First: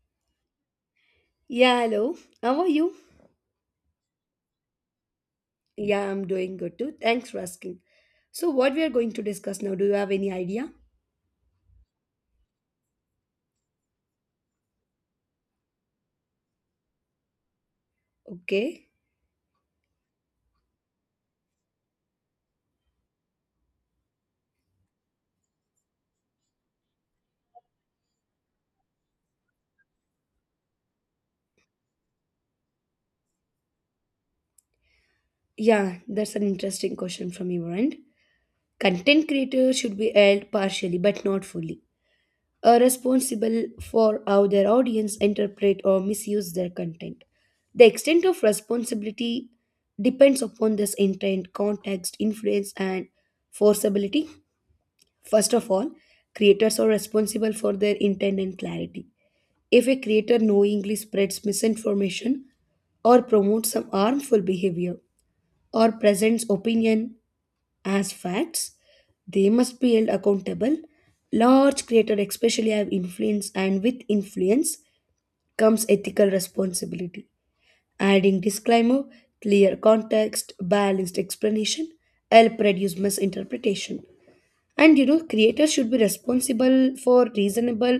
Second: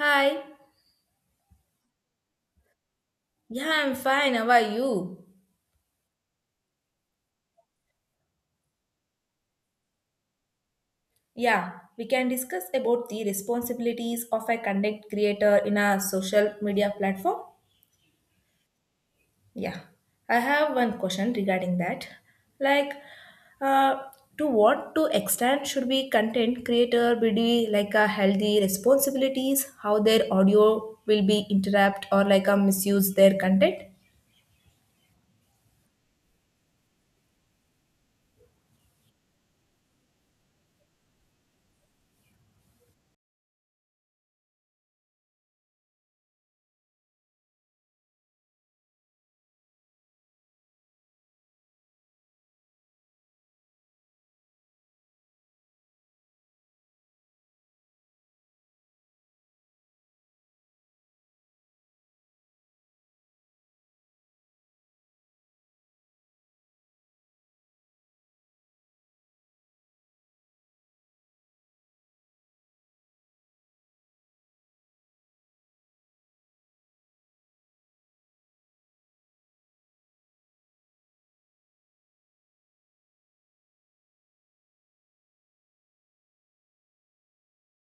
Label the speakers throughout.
Speaker 1: Hi.
Speaker 2: Yeah, hello. How are you?
Speaker 1: Yeah, I'm fine. How are you?
Speaker 2: Yeah, I'm doing good too. Thanks for asking. So, what we are going to discuss now, do you have any idea?
Speaker 1: Yeah, we can discuss about the responsibilities of a content creator in a social media platform.
Speaker 2: Okay.
Speaker 1: Yeah, I have one question regarding that. Like, uh, to what to extent should be content creator be doing like a healthy responsibilities? How their audio will be interrupt or like a misuse their content?
Speaker 2: Yeah, that's an interesting question from your end. Content creators should be held partially but not fully responsible for how their audience interpret or misuse their content. The extent of responsibility depends upon this intent, context, influence, and forceability. First of all, creators are responsible for their intent and clarity. If a creator knowingly spreads misinformation or promotes some harmful behavior or presents opinion as facts, they must be held accountable. Large creators especially have influence and with influence comes ethical responsibility. Adding disclaimer, clear context, balanced explanation help reduce misinterpretation. Creators should be responsible for reasonable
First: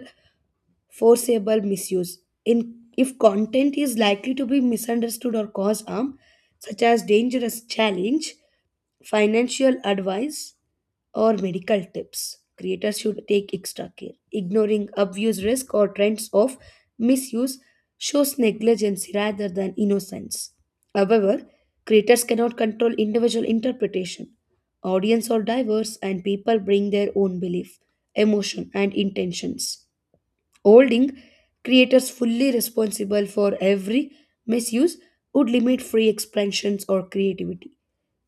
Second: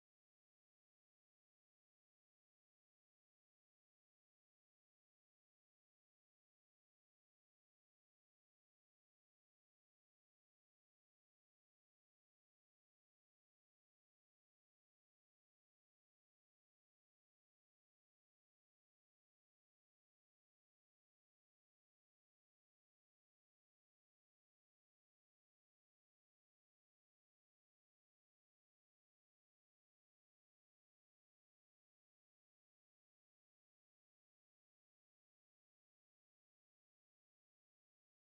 Speaker 2: forcible misuse. In if content is likely to be misunderstood or cause harm, such as dangerous challenge, financial advice, or medical tips. Creators should take extra care. Ignoring obvious risk or trends of misuse shows negligence rather than innocence. However, creators cannot control individual interpretation. Audience are diverse and people bring their own belief, emotion, and intentions holding creators fully responsible for every misuse would limit free expressions or creativity.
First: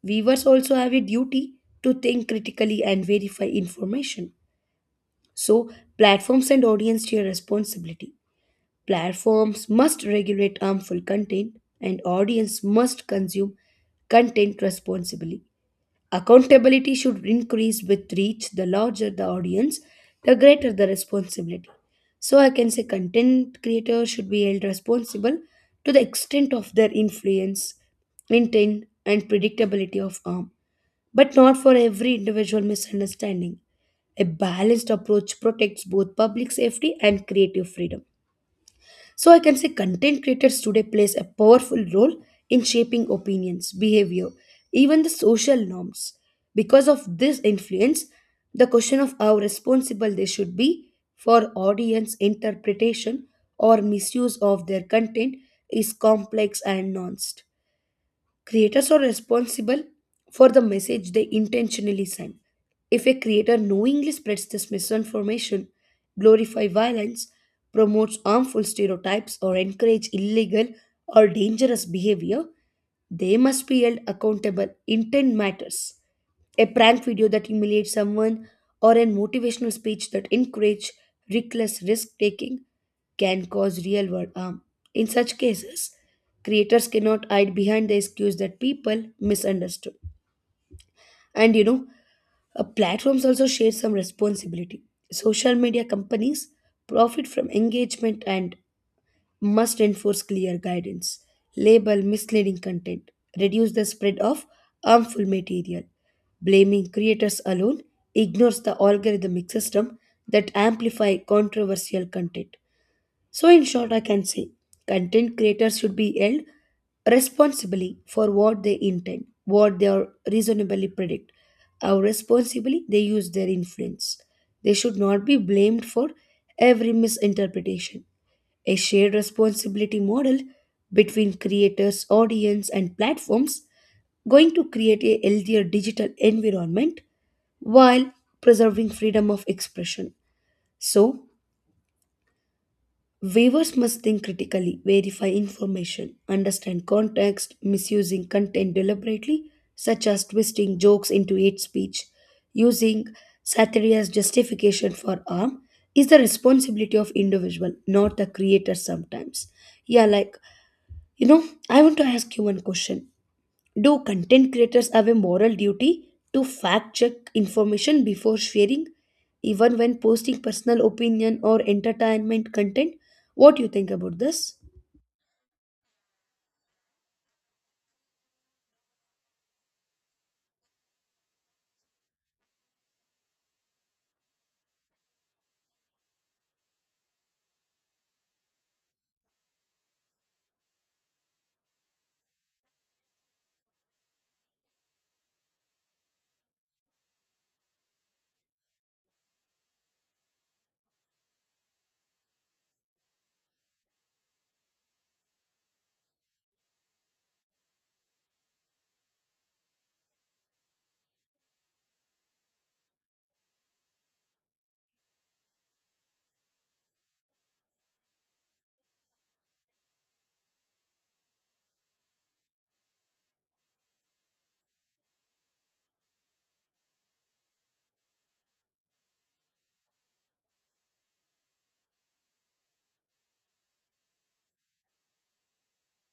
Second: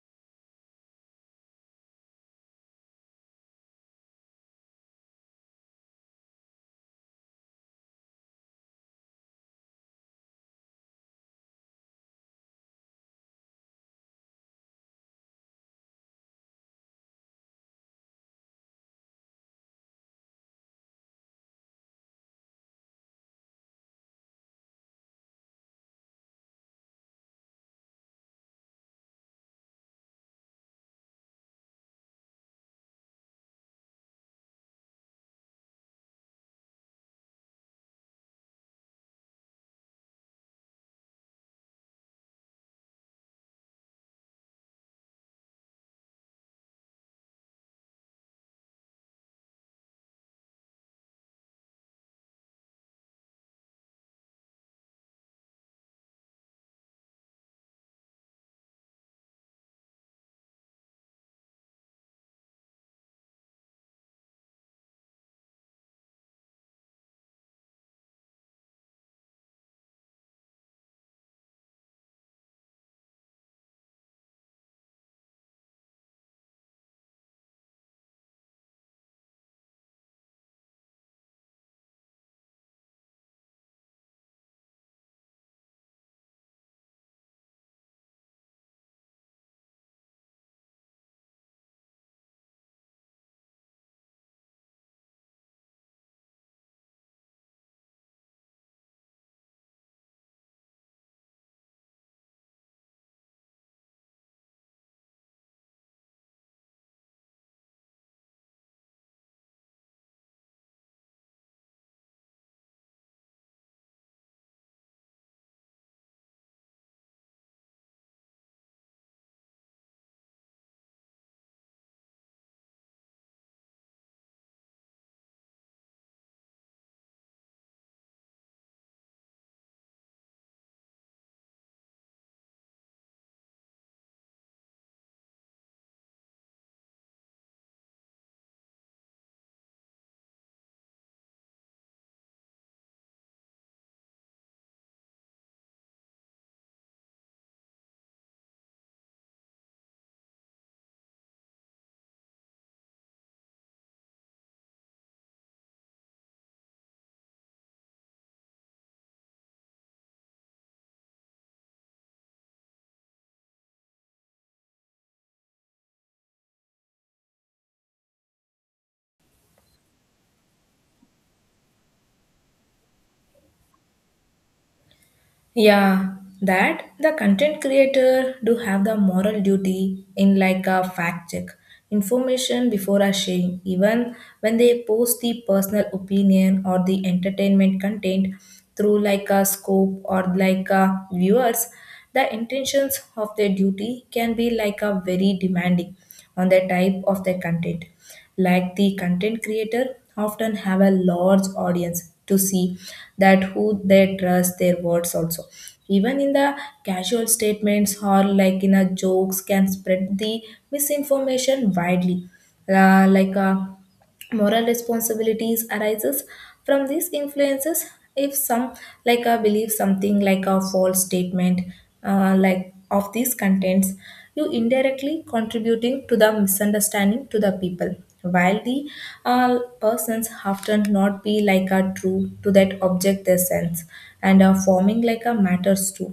Speaker 2: Viewers also have a duty to think critically and verify information. So, platforms and audience share responsibility. Platforms must regulate harmful content, and audience must consume content responsibly. Accountability should increase with reach. The larger the audience, the greater the responsibility. So I can say content creators should be held responsible to the extent of their influence, intent, and predictability of harm, but not for every individual misunderstanding. A balanced approach protects both public safety and creative freedom. So I can say content creators today plays a powerful role in shaping opinions, behavior, even the social norms. Because of this influence, the question of how responsible they should be for audience interpretation or misuse of their content is complex and nuanced. Creators are responsible for the message they intentionally send. If a creator knowingly spreads this misinformation, glorifies violence, promotes harmful stereotypes, or encourages illegal or dangerous behavior, they must be held accountable. Intent matters. A prank video that humiliates someone or a motivational speech that encourages reckless risk taking can cause real world harm. In such cases, creators cannot hide behind the excuse that people misunderstood. And you know, Platforms also share some responsibility. Social media companies profit from engagement and must enforce clear guidance, label misleading content, reduce the spread of harmful material. Blaming creators alone ignores the algorithmic system that amplify controversial content. So in short I can say content creators should be held responsibly for what they intend, what they are reasonably predict, how responsibly they use their influence. They should not be blamed for every misinterpretation. A shared responsibility model between creators, audience, and platforms going to create a healthier digital environment while preserving freedom of expression. So, viewers must think critically, verify information, understand context, misusing content deliberately, such as twisting jokes into hate speech, using satire as justification for harm, is the responsibility of individual, not the creator sometimes. Yeah, you know, I want to ask you one question. Do content creators have a moral duty to fact check information before sharing, even when posting personal opinion or entertainment content? What do you think about this?
Speaker 1: Yeah, that the content creator do have the moral duty in like a fact check information before a sharing even when they post the personal opinion or the entertainment content through like a scope or like a viewers, the intentions of their duty can be like a very demanding on the type of their content, like the content creator often have a large audience to see that who they trust their words also, even in the casual statements or like in a jokes can spread the misinformation widely. Uh, like uh, Moral responsibilities arises from these influences if some like a believe something like a false statement, like of these contents, you indirectly contributing to the misunderstanding to the people while the uh, persons often not be like a true to that object their sense and are forming like a matters too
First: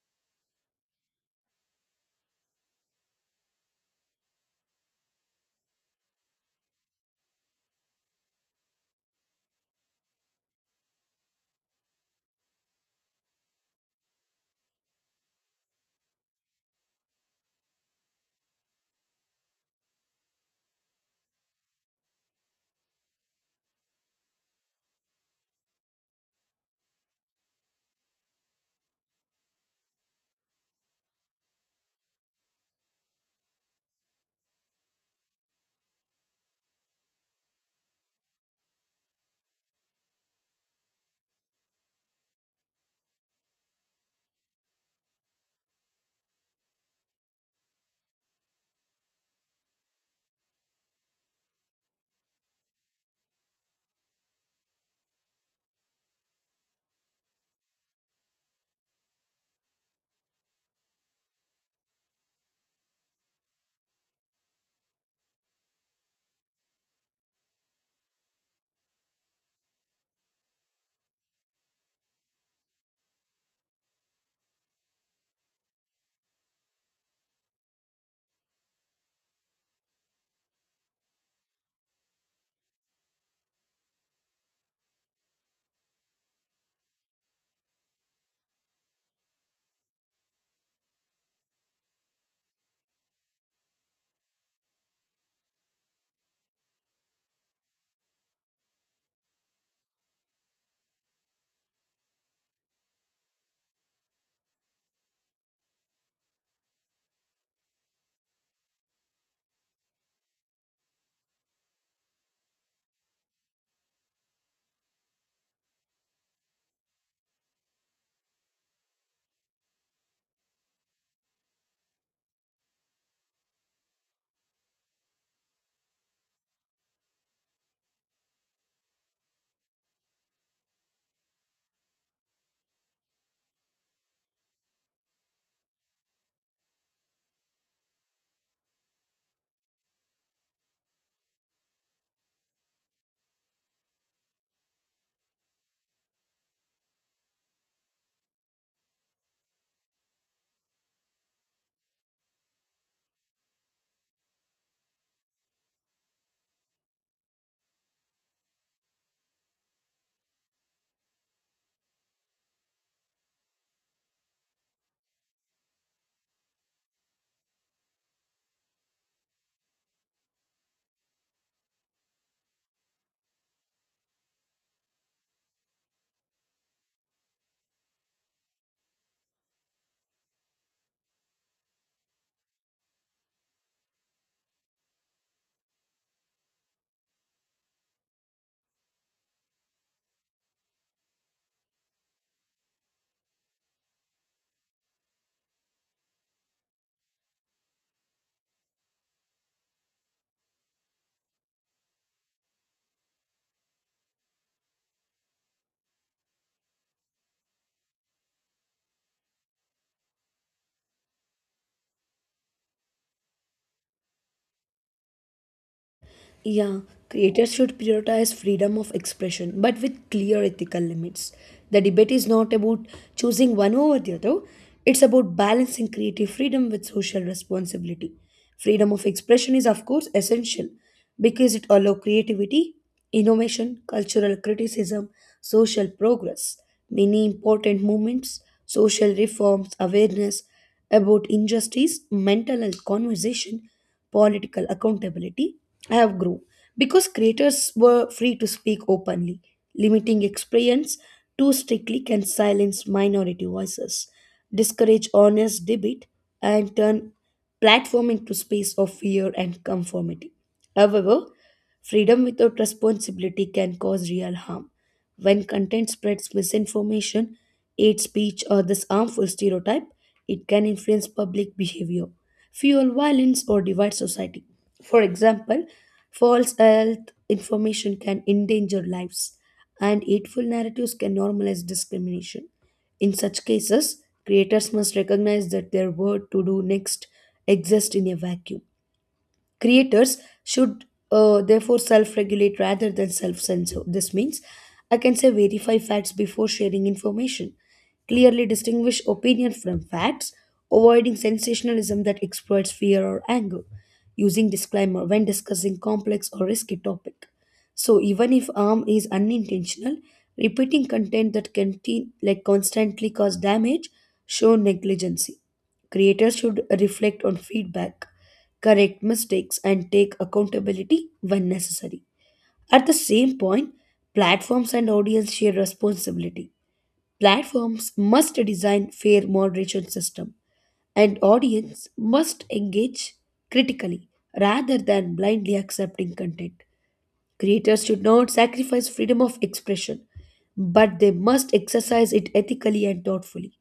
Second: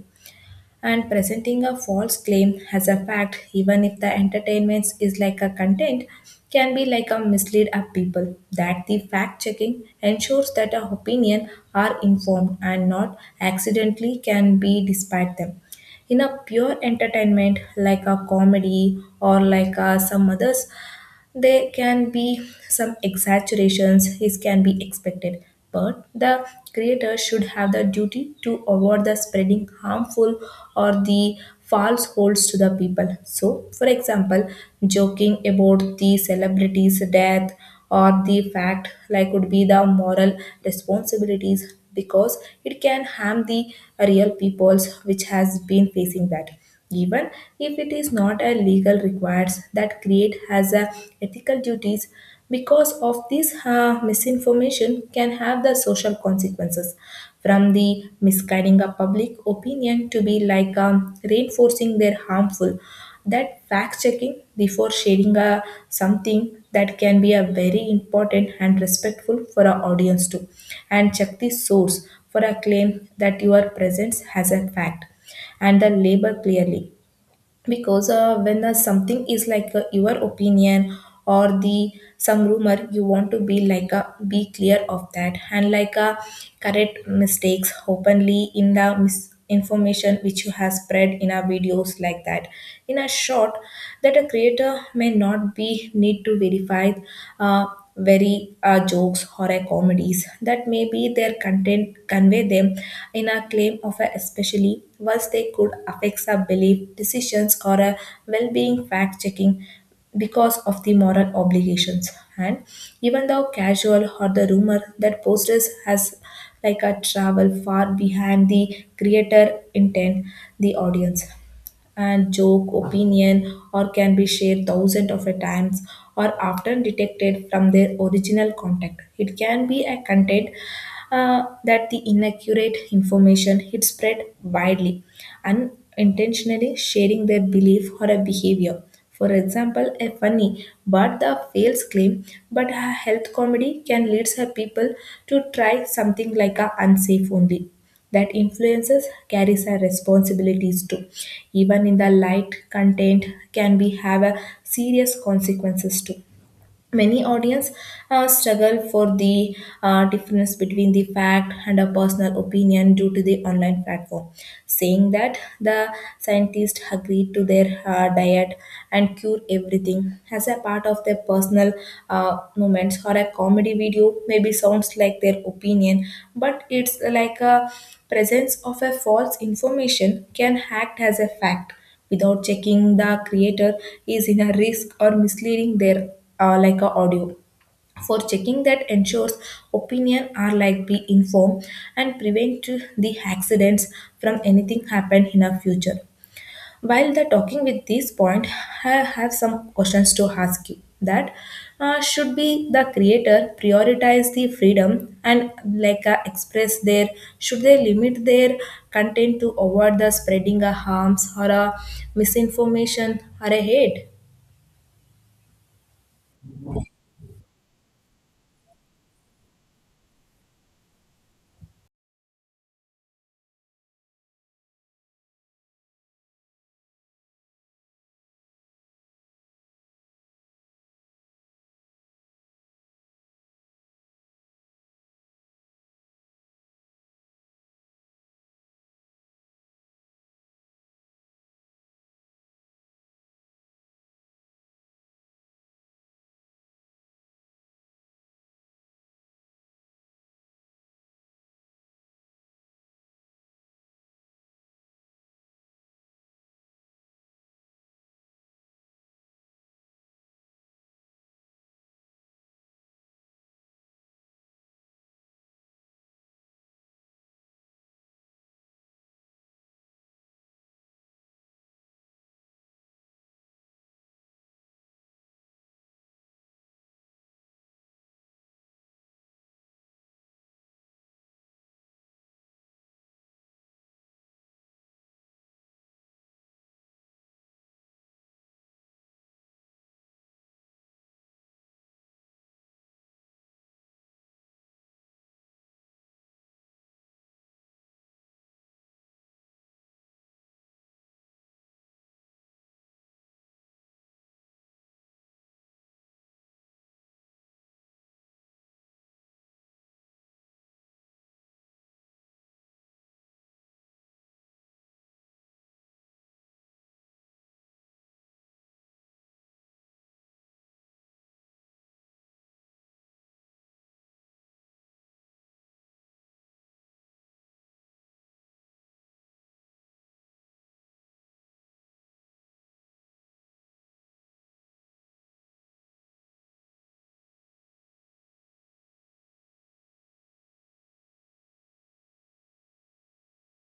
Speaker 1: and presenting a false claim as a fact even if the entertainment is like a content can be like a mislead of people, that the fact checking ensures that our opinion are informed and not accidentally can be despite them. In a pure entertainment like a comedy or like some others, there can be some exaggerations, this can be expected, but the creator should have the duty to avoid the spreading harmful or the false holds to the people. So, for example, joking about the celebrity's death or the fact like would be the moral responsibilities because it can harm the real peoples which has been facing that. Even if it is not a legal requires that create has a ethical duties, because of this misinformation can have the social consequences from the misguiding a public opinion to be like reinforcing their harmful, that fact checking before sharing a something that can be a very important and respectful for our audience too, and check the source for a claim that your presence has a fact and the label clearly because when something is like your opinion or the some rumor, you want to be like a be clear of that and like a correct mistakes openly in the misinformation which you have spread in our videos like that. In a short, that a creator may not be need to verify very jokes horror comedies that maybe their content convey them in a claim of a, especially whilst they could affect our belief decisions or a well-being fact checking because of the moral obligations. And even though casual or the rumor that posters has like a travel far behind the creator intent, the audience and joke, opinion, or can be shared thousands of times or often detected from their original context. It can be a content that the inaccurate information is spread widely, unintentionally sharing their belief or a behavior. For example, a funny but the fails claim, but a health comedy can lead some people to try something like a unsafe only, that influences carries our responsibilities too, even in the light content can be have a serious consequences too. Many audience struggle for the difference between the fact and a personal opinion due to the online platform saying that the scientists agreed to their diet and cure everything as a part of their personal moments or a comedy video maybe sounds like their opinion, but it's like a presence of a false information can act as a fact without checking. The creator is in a risk or misleading their like a audio for checking that ensures opinion are like be informed and prevent the accidents from anything happen in a future. While they're talking with this point, I have some questions to ask you. That should be the creator prioritize the freedom and like express their, should they limit their content to avoid the spreading a harms or a misinformation or a hate?
Speaker 2: Yeah, creators should prioritize freedom of expression, but with clear ethical limits. The debate is not about choosing one over the other, it's about balancing creative freedom with social responsibility. Freedom of expression is, of course, essential because it allows creativity, innovation, cultural criticism, social progress. Many important movements, social reforms, awareness about injustice, mental health conversation political accountability have grown because creators were free to speak openly. Limiting experience too strictly can silence minority voices, discourage honest debate, and turn platform into space of fear and conformity. However, freedom without responsibility can cause real harm. When content spreads misinformation, hate speech, or this harmful stereotype, it can influence public behavior fuel violence, or divide society. For example, false health information can endanger lives, and hateful narratives can normalize discrimination. In such cases, creators must recognize that their word to do next exists in a vacuum creators should therefore self-regulate rather than self-censor this means I can say verify facts before sharing information clearly distinguish opinion from facts avoiding sensationalism that exploits fear or anger using disclaimer when discussing complex or risky topic so even if harm is unintentional repeating content that can like constantly cause damage show negligency. Creators should reflect on feedback, correct mistakes, and take accountability when necessary. At the same point, platforms and audience share responsibility. Platforms must design fair moderation system, and audience must engage critically rather than blindly accepting content. Creators should not sacrifice freedom of expression, but they must exercise it ethically and thoughtfully.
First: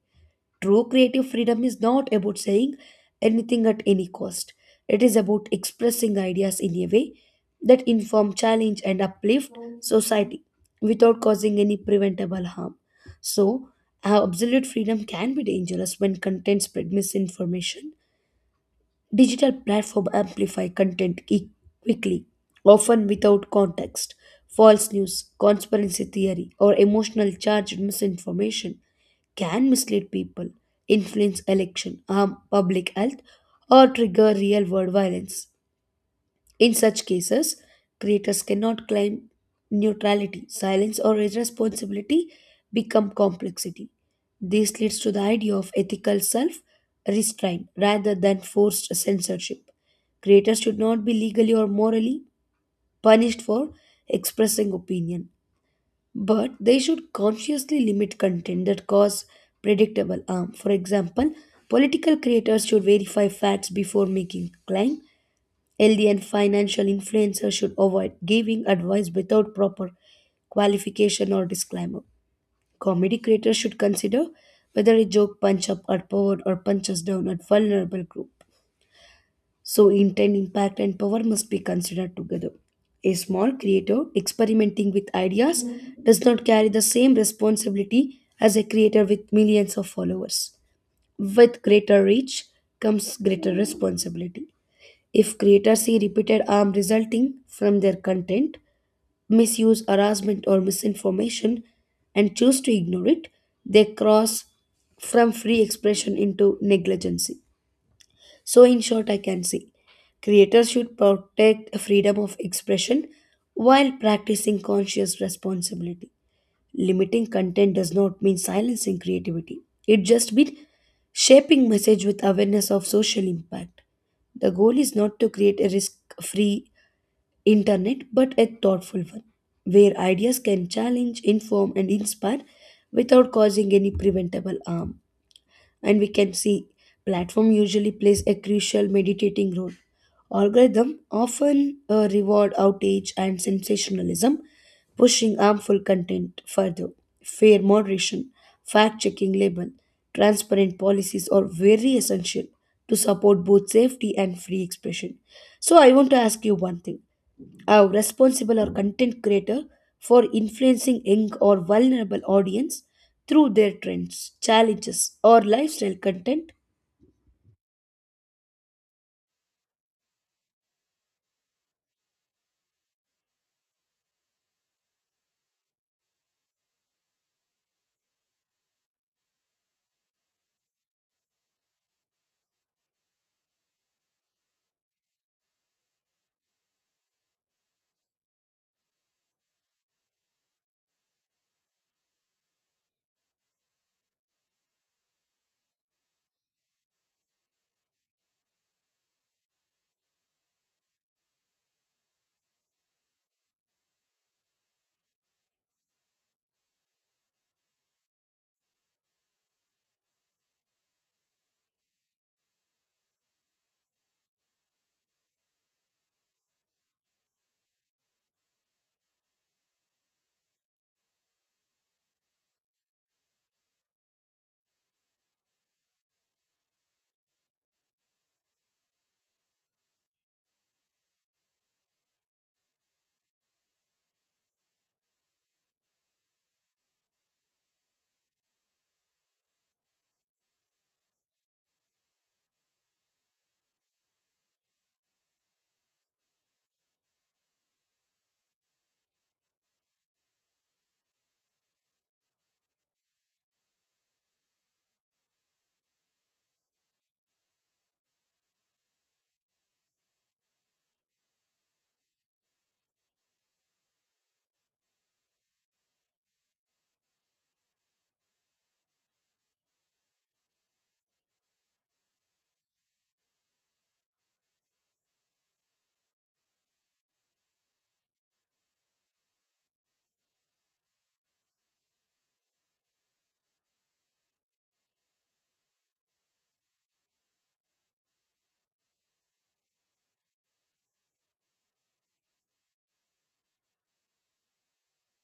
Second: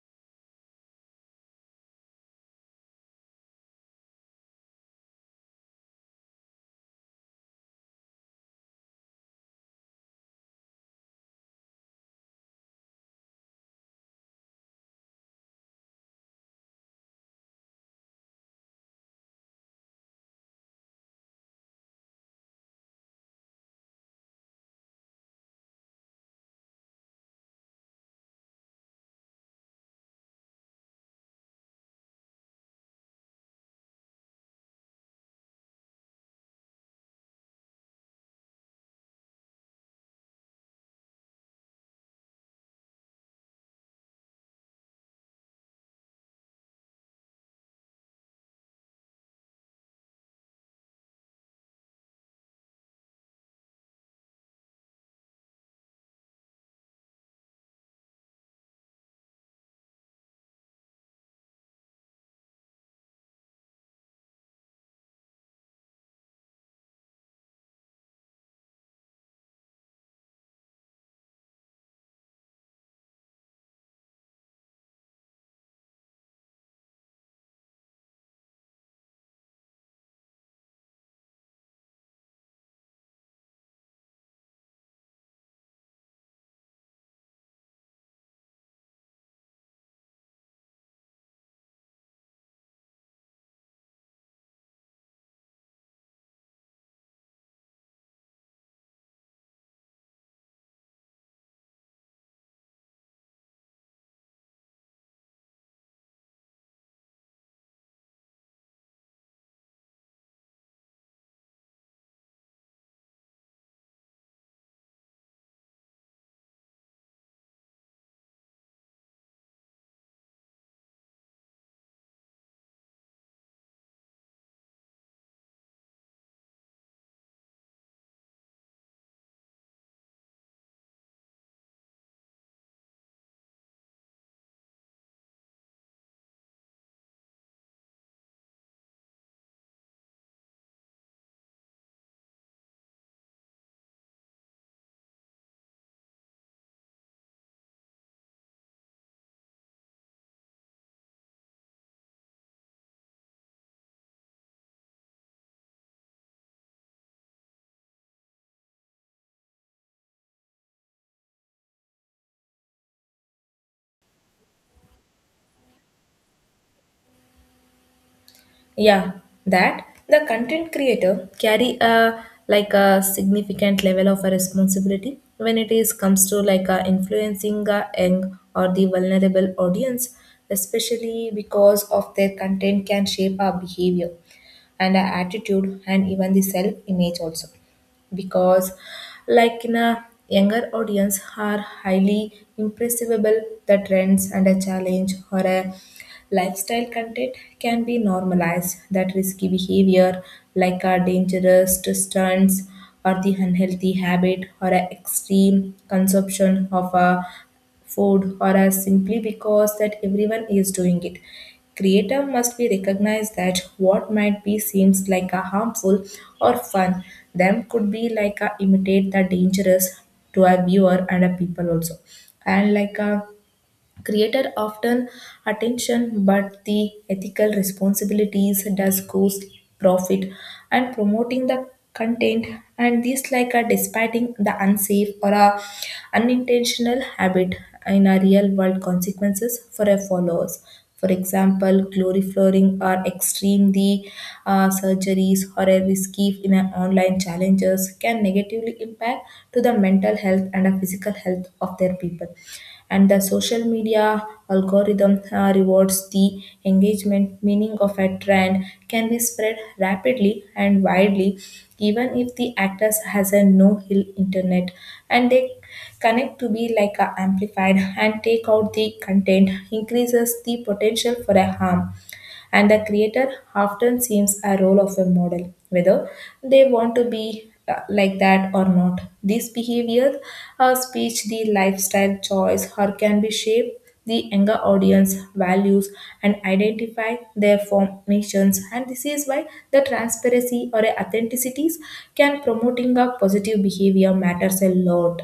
Speaker 2: True creative freedom is not about saying anything at any cost. It is about expressing ideas in a way that inform, challenge, and uplift society without causing any preventable harm. So, absolute freedom can be dangerous when content spread misinformation. Digital platforms amplify content quickly, often without context. False news, conspiracy theory, or emotional charged misinformation can mislead people, influence election, harm public health, or trigger real world violence. In such cases, creators cannot claim neutrality, silence, or irresponsibility become complexity. This leads to the idea of ethical self restraint rather than forced censorship. Creators should not be legally or morally punished for expressing opinion, but they should consciously limit content that cause predictable harm. For example, political creators should verify facts before making claim. Healthy and financial influencers should avoid giving advice without proper qualification or disclaimer. Comedy creators should consider whether a joke punch up or power or punches down at vulnerable group. So intent, impact, and power must be considered together. A small creator experimenting with ideas does not carry the same responsibility as a creator with millions of followers. With greater reach comes greater responsibility. If creators see repeated harm resulting from their content, misuse, harassment, or misinformation, and choose to ignore it, they cross from free expression into negligence. So, in short, I can say creators should protect freedom of expression while practicing conscious responsibility. Limiting content does not mean silencing creativity. It just means shaping message with awareness of social impact. The goal is not to create a risk-free internet but a thoughtful one where ideas can challenge, inform and inspire without causing any preventable harm and we can see platform usually plays a crucial meditating role algorithm often reward outrage and sensationalism pushing harmful content further fair moderation fact checking label transparent policies are very essential to support both safety and free expression so I want to ask you one thing are responsible or content creator for influencing young or vulnerable audience through their trends, challenges, or lifestyle content?
Speaker 1: Yeah, that the content creator carry a like a significant level of a responsibility when it is comes to like a influencing a young or the vulnerable audience, especially because of their content can shape our behavior and our attitude and even the self image also. Because like in a younger audience are highly impressible, the trends and a challenge or a lifestyle content can be normalized that risky behavior like our dangerous stunts or the unhealthy habit or a extreme consumption of a food or as simply because that everyone is doing it. Creator must be recognized that what might be seems like a harmful or fun, them could be like a imitate the dangerous to a viewer and a people also. And like a creator often attention, but the ethical responsibilities does cost profit and promoting the content and this like a despite the unsafe or a unintentional habit in a real world consequences for a followers. For example, glorifying or extreme the surgeries or a risky in an online challenges can negatively impact to the mental health and a physical health of their people. And the social media algorithm rewards the engagement, meaning of a trend can be spread rapidly and widely, even if the actors has a no hill internet, and they connect to be like a amplified and take out the content increases the potential for a harm. And the creator often seems a role of a model whether they want to be like that or not, this behavior or speech, the lifestyle choice or can be shaped the younger audience values and identify their formations, and this is why the transparency or authenticities can promoting a positive behavior matters a lot.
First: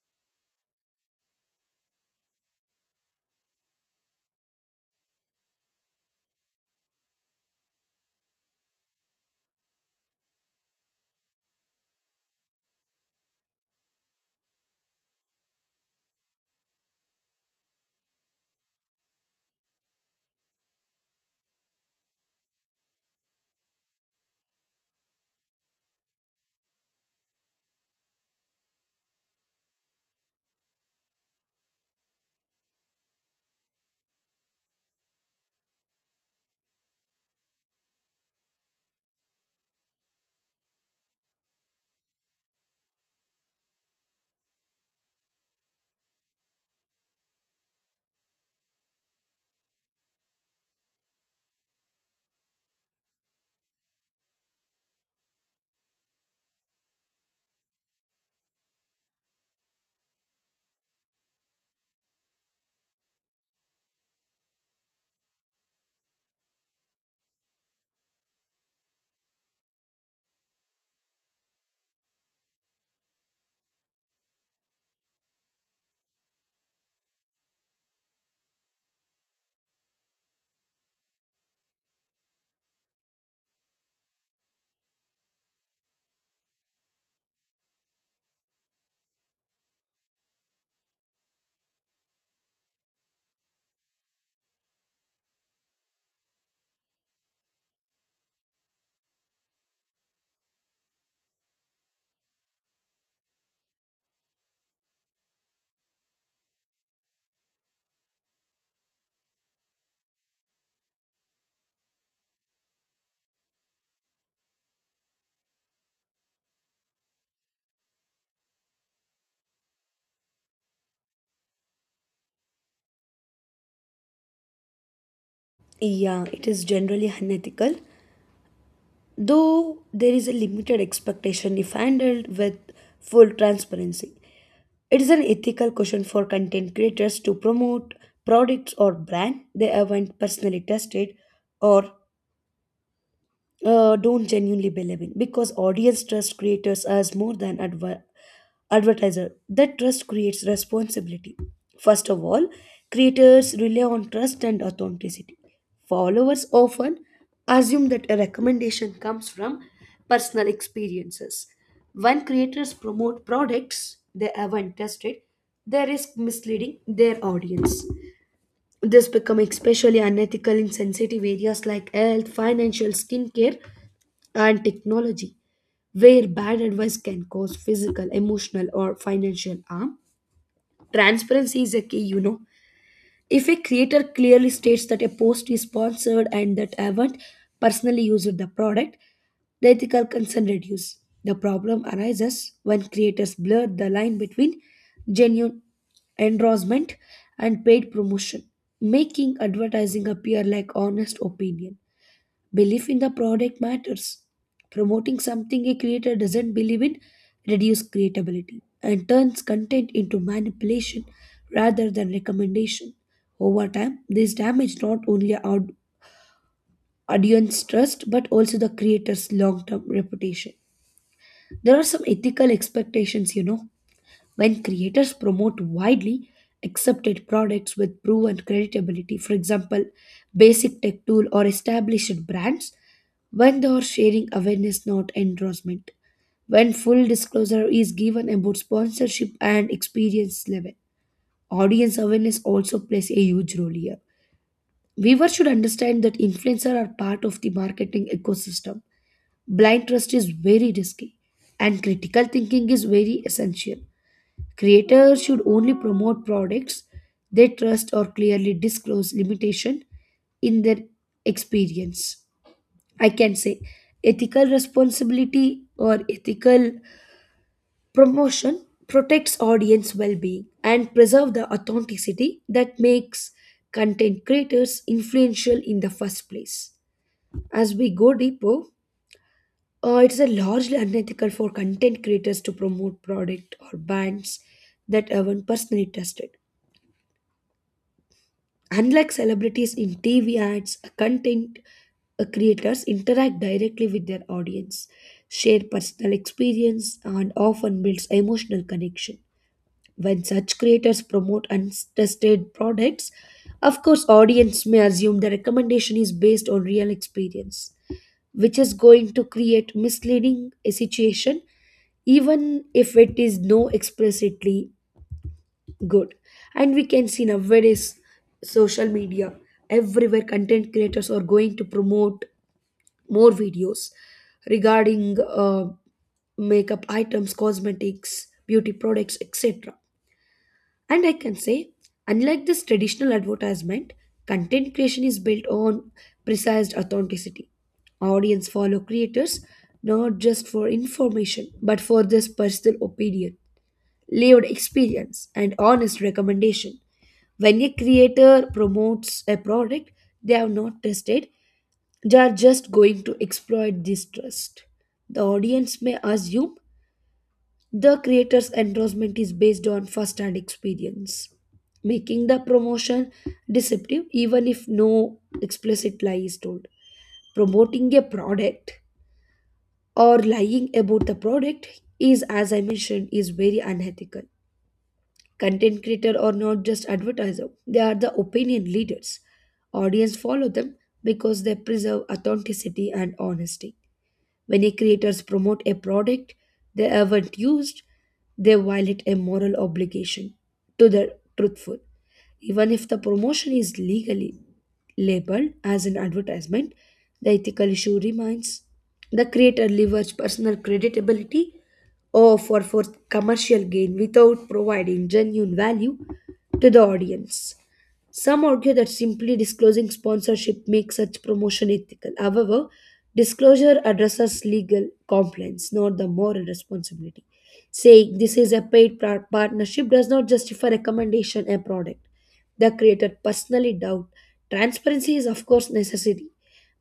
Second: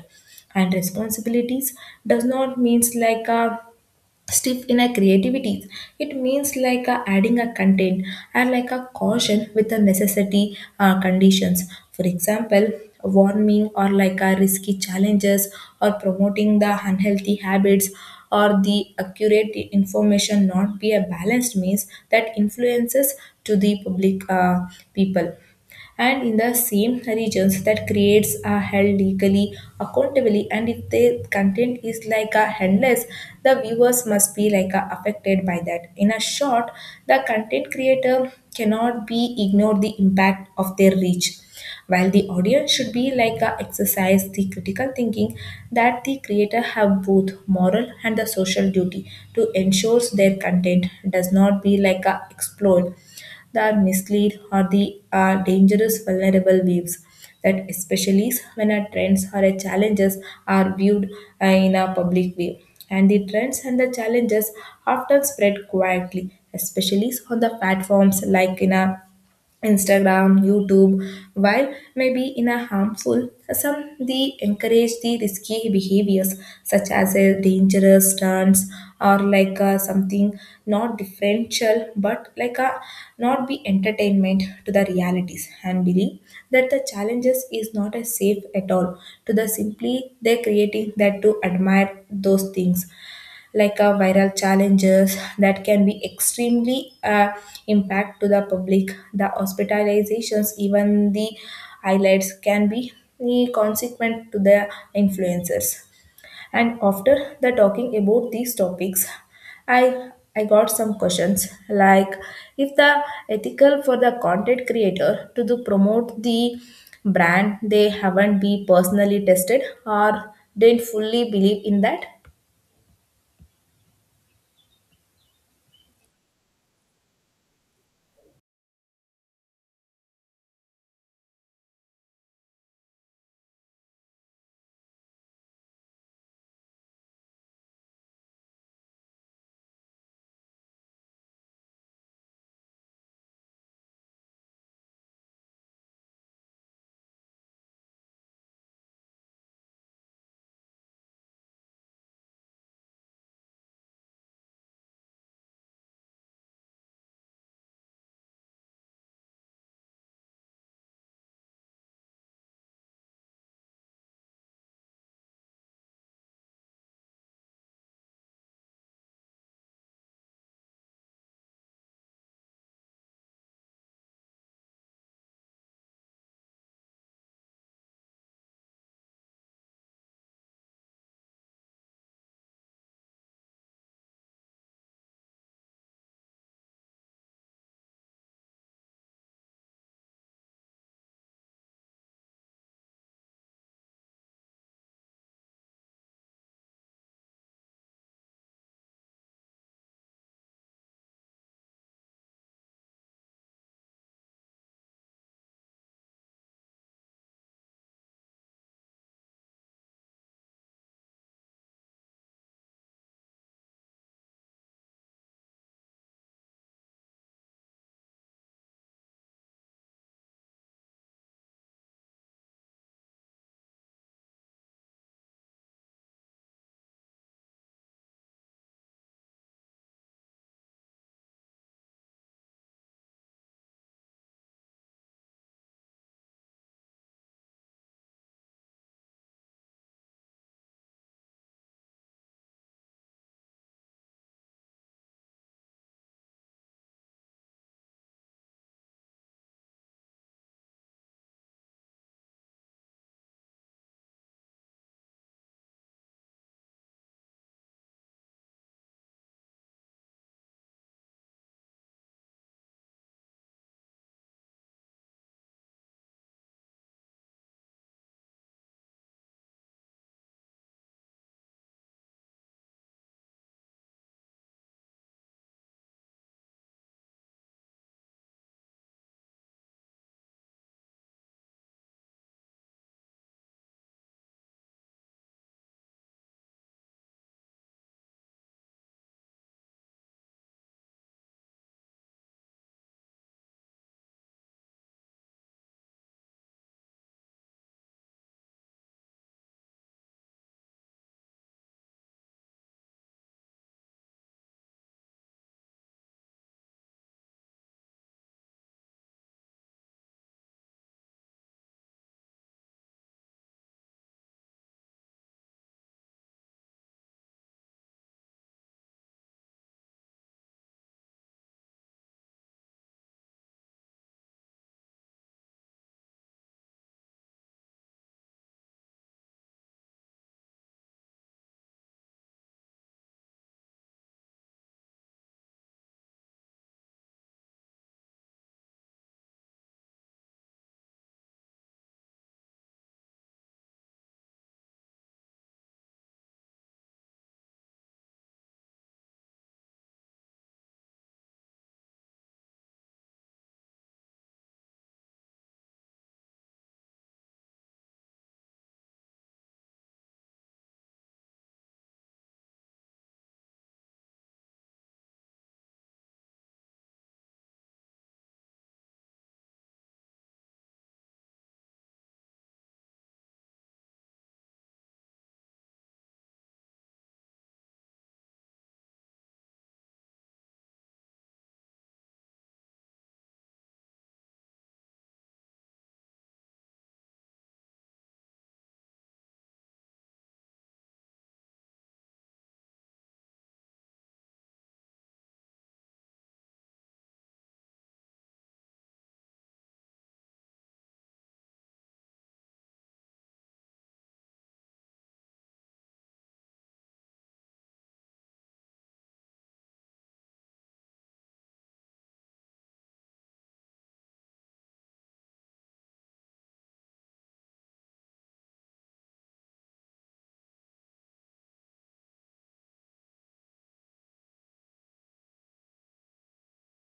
Speaker 1: And responsibilities does not means like a stiff in a creativity, it means like a adding a content and like a caution with the necessity conditions. For example, warming or like a risky challenges or promoting the unhealthy habits or the accurate information not be a balanced means that influences to the public people, and in the same regions that creates are held legally accountably, and if the content is like a endless, the viewers must be like a affected by that. In a short, the content creator cannot be ignored the impact of their reach while the audience should be like a exercise the critical thinking, that the creator have both moral and the social duty to ensure their content does not be like a exploit, that mislead or the are dangerous vulnerable waves, that especially when our trends or our challenges are viewed in a public way. And the trends and the challenges often spread quietly, especially on the platforms like in a Instagram, YouTube, while maybe in a harmful, some they encourage the risky behaviors such as a dangerous stunts or like something not differential, but like a not be entertainment to the realities and believe that the challenges is not as safe at all, to the simply they creating that to admire those things like a viral challenges that can be extremely impact to the public, the hospitalizations, even the highlights can be consequent to the influencers. And after the talking about these topics, i I got some questions, like if the ethical for the content creator to do promote the brand they haven't be personally tested or didn't fully believe in that.
Speaker 2: Yeah, it is generally unethical, though there is a limited expectation if handled with full transparency. It is an ethical question for content creators to promote products or brand they haven't personally tested or don't genuinely believe in because audience trust creators as more than advice advertiser. That trust creates responsibility. First of all, creators rely on trust and authenticity. Followers often assume that a recommendation comes from personal experiences. When creators promote products they haven't tested, they risk misleading their audience. This become especially unethical in sensitive areas like health, financial, skincare, and technology, where bad advice can cause physical, emotional, or financial harm. Transparency is a key, you know. If a creator clearly states that a post is sponsored and that I haven't personally used the product, the ethical concern reduces. The problem arises when creators blur the line between genuine endorsement and paid promotion, making advertising appear like honest opinion. Belief in the product matters. Promoting something a creator doesn't believe in reduces creatability and turns content into manipulation rather than recommendation. Over time, this damage not only our audience trust but also the creator's long-term reputation. There are some ethical expectations, you know. When creators promote widely accepted products with proven creditability, for example, basic tech tool or established brands, when they are sharing awareness, not endorsement, when full disclosure is given about sponsorship and experience level. Audience awareness also plays a huge role here. Viewers should understand that influencers are part of the marketing ecosystem. Blind trust is very risky, and critical thinking is very essential. Creators should only promote products they trust or clearly disclose limitation in their experience. I can say ethical responsibility or ethical promotion protects audience well-being and preserve the authenticity that makes content creators influential in the first place. As we go deeper, it is a largely unethical for content creators to promote product or brands that aren't personally tested. Unlike celebrities in TV ads, content creators interact directly with their audience, share personal experience, and often builds emotional connection. When such creators promote untested products, of course, audience may assume the recommendation is based on real experience, which is going to create misleading a situation even if it is no explicitly Good. And we can see now various social media everywhere content creators are going to promote more videos regarding makeup items, cosmetics, beauty products, etc. And I can say, unlike this traditional advertisement, content creation is built on precise authenticity. Audience follow creators not just for information but for this personal opinion lived experience, and honest recommendation. When a creator promotes a product they have not tested, they are just going to exploit this trust. The audience may assume the creator's endorsement is based on first hand experience, making the promotion deceptive even if no explicit lie is told. Promoting a product or lying about the product is, as I mentioned, is very unethical. Content creator are not just advertiser; they are the opinion leaders. Audience follow them because they preserve authenticity and honesty. Many creators promote a product they haven't used, they violate a moral obligation to the truthful. Even if the promotion is legally labeled as an advertisement, the ethical issue remains. The creator leverages personal creditability or for commercial gain without providing genuine value to the audience. Some argue that simply disclosing sponsorship makes such promotion ethical. However, disclosure addresses legal compliance, not the moral responsibility. Saying this is a paid partnership does not justify recommendation a product. The creator personally doubt. Transparency is of course necessary,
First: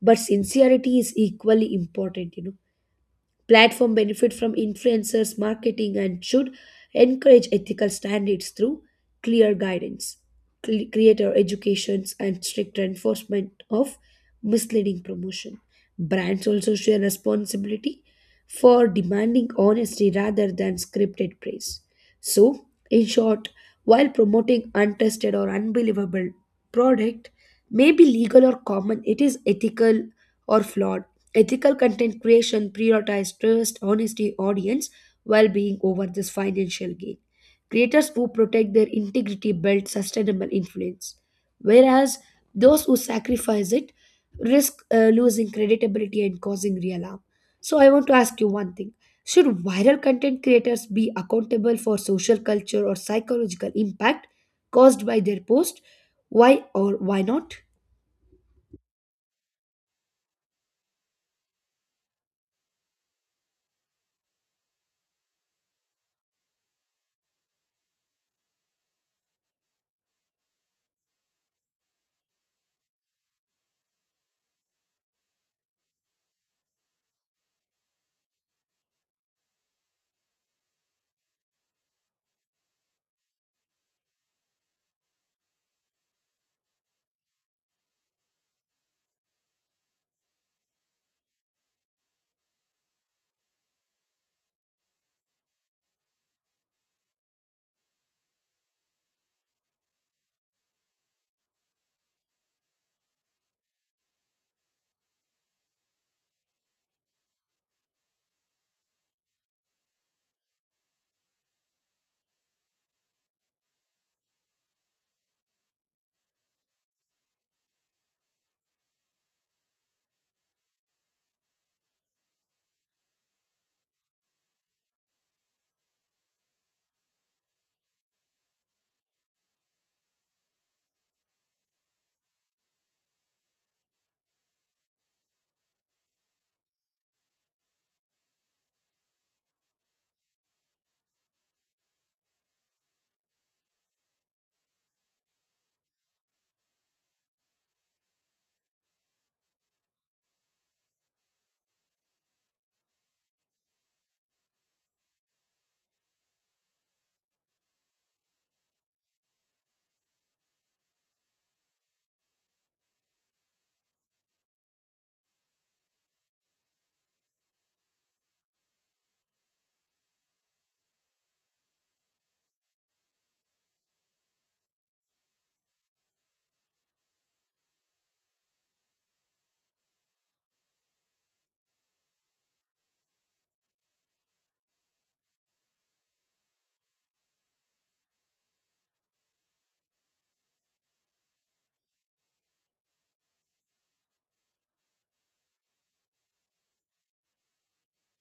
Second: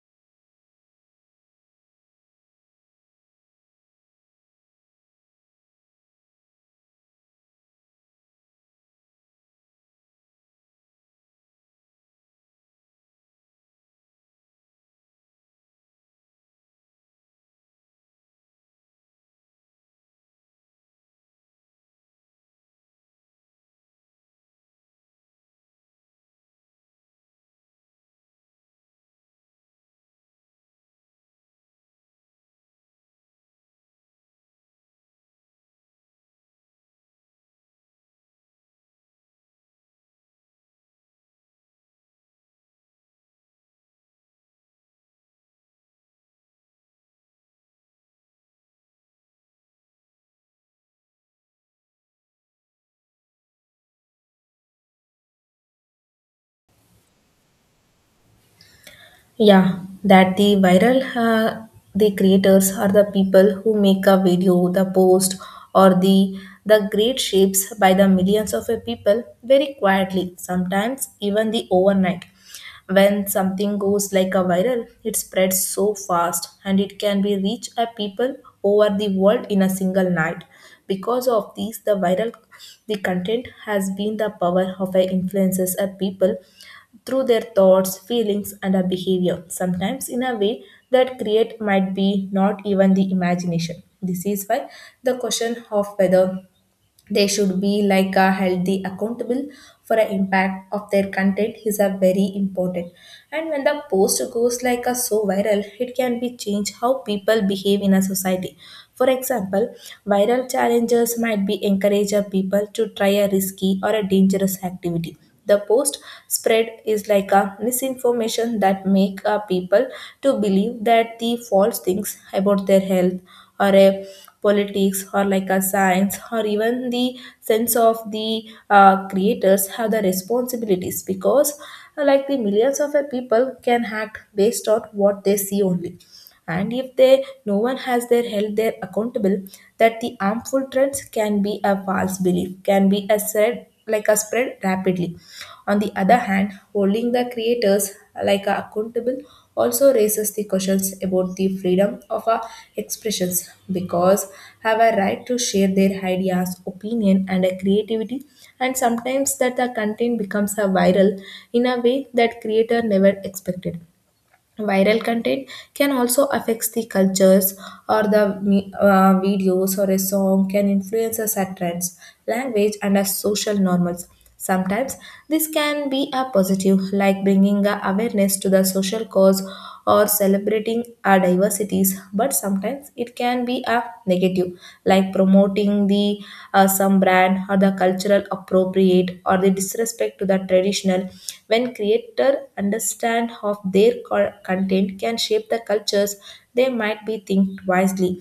Speaker 2: but sincerity is equally important, you know. Platform benefit from influencers marketing and should encourage ethical standards through clear guidance, creator educations and strict enforcement of misleading promotion. Brands also share responsibility for demanding honesty rather than scripted praise. So, in short, while promoting untested or unbelievable product may be legal or common, it is ethical or flawed. Ethical content creation prioritizes trust, honesty, audience, well-being over this financial gain. Creators who protect their integrity build sustainable influence, whereas those who sacrifice it risk losing credibility and causing real harm. So I want to ask you one thing should viral content creators be accountable for social culture or psychological impact caused by their post? Why or why not?
Speaker 1: Yeah, that the viral the creators are the people who make a video, the post, or the great shapes by the millions of a people very quietly, sometimes even the overnight. When something goes like a viral, it spreads so fast and it can be reach a people over the world in a single night. Because of these, the viral the content has been the power of a influences a people through their thoughts, feelings, and a behavior, sometimes in a way that create might be not even the imagination. This is why the question of whether they should be like a healthy accountable for an impact of their content is a very important, and when the post goes like a so viral, it can be change how people behave in a society. For example, viral challenges might be encourage a people to try a risky or a dangerous activity. The post spread is like a misinformation that make people to believe that the false things about their health or a politics or like a science or even the sense of the creators have the responsibilities because like the millions of people can act based on what they see only. And if they no one has their held there accountable, that the harmful trends can be a false belief can be a spread like a spread rapidly. On the other hand, holding the creators like a accountable also raises the questions about the freedom of our expressions, because have a right to share their ideas, opinion, and a creativity, and sometimes that the content becomes a viral in a way that creator never expected. Viral content can also affect the cultures or the videos or a song can influence us at trends, language, and as social normals. Sometimes this can be a positive, like bringing a awareness to the social cause or celebrating our diversities, but sometimes it can be a negative, like promoting the some brand or the cultural appropriate or the disrespect to the traditional. When creator understand of their content can shape the cultures, they might be think wisely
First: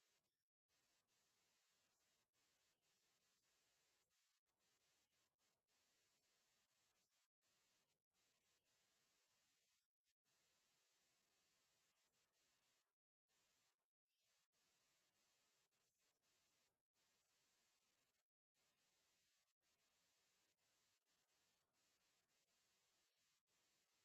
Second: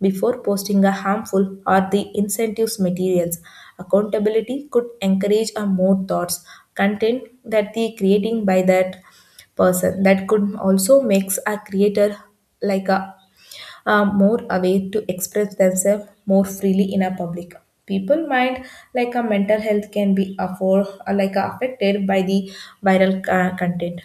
Speaker 1: before posting a harmful or the incentives materials. Accountability could encourage a more thoughts content that the creating by that person. That could also makes a creator like a, a more aware to express themselves more freely in a public. People mind like a mental health can be afford like affected by the viral content.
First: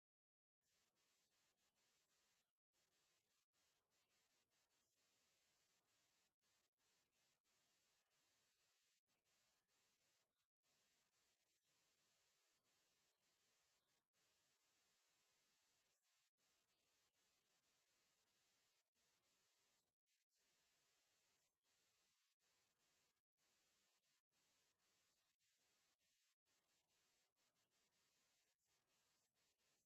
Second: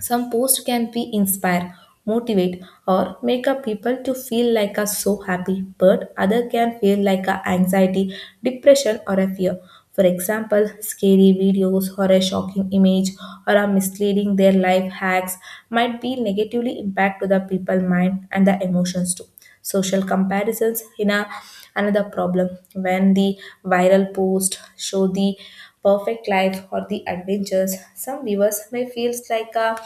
Speaker 1: Some posts can be inspire, motivate, or make a people to feel like a so happy, but other can feel like a anxiety, depression, or a fear. For example, scary videos or a shocking image or a misleading their life hacks might be negatively impact to the people mind and the emotions too. Social comparisons in a, another problem. When the viral post show the perfect life or the adventures, some viewers may feel like a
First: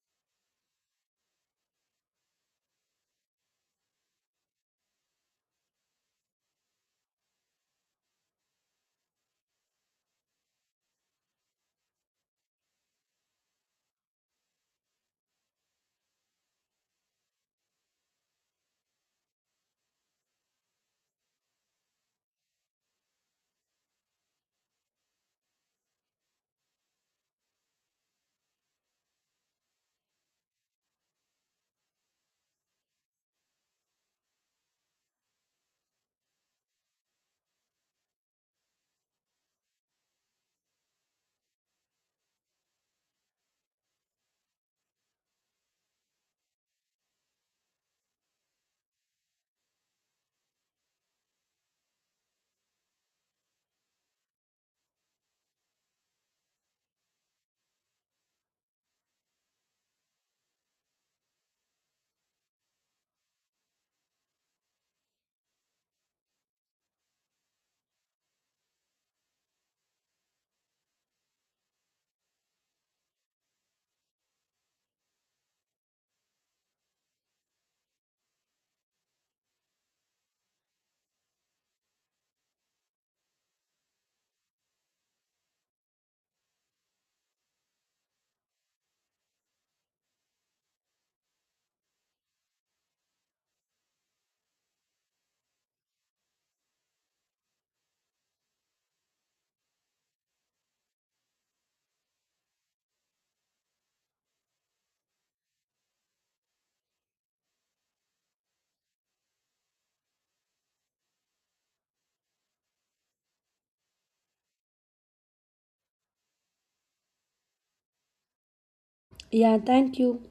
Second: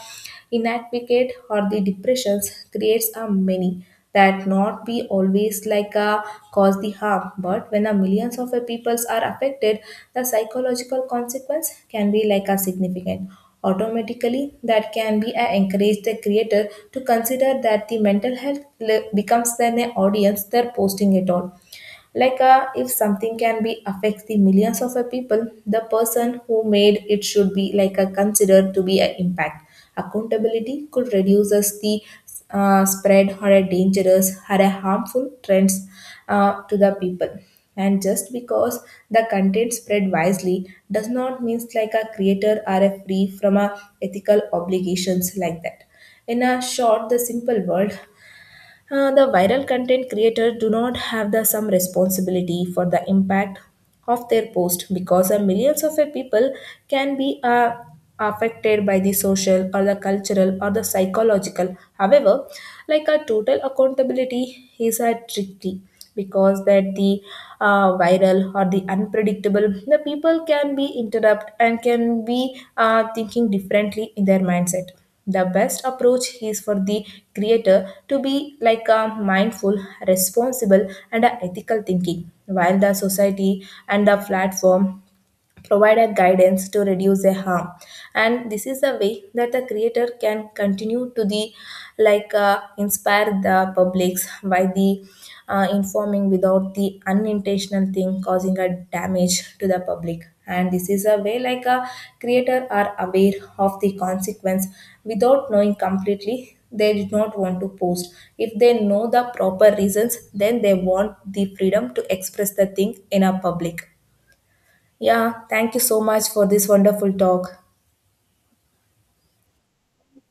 Speaker 1: inadequate or the depressions creates a many that not be always like a cause the harm. But when a millions of a peoples are affected, the psychological consequence can be like a significant. Automatically that can be a encourage the creator to consider that the mental health becomes then an audience they're posting it on. Like if something can be affect the millions of a people, the person who made it should be like a considered to be an impact. Accountability could reduce us the spread or a dangerous or a harmful trends to the people. And just because the content spread wisely does not mean like a creator are a free from a ethical obligations like that. In a short, the simple world, the viral content creators do not have the some responsibility for the impact of their post, because millions of people can be affected by the social or the cultural or the psychological. However, like a total accountability is a tricky, because that the viral or the unpredictable, the people can be interrupt and can be thinking differently in their mindset. The best approach is for the creator to be like a mindful, responsible, and a ethical thinking, while the society and the platform provide a guidance to reduce a harm. And this is the way that the creator can continue to the like inspire the publics by the informing without the unintentional thing causing a damage to the public. And this is a way like a creator are aware of the consequence without knowing completely they did not want to post. If they know the proper reasons, then they want the freedom to express the thing in a public. Yeah, thank you so much for this wonderful talk.
Speaker 2: Yeah, thank you.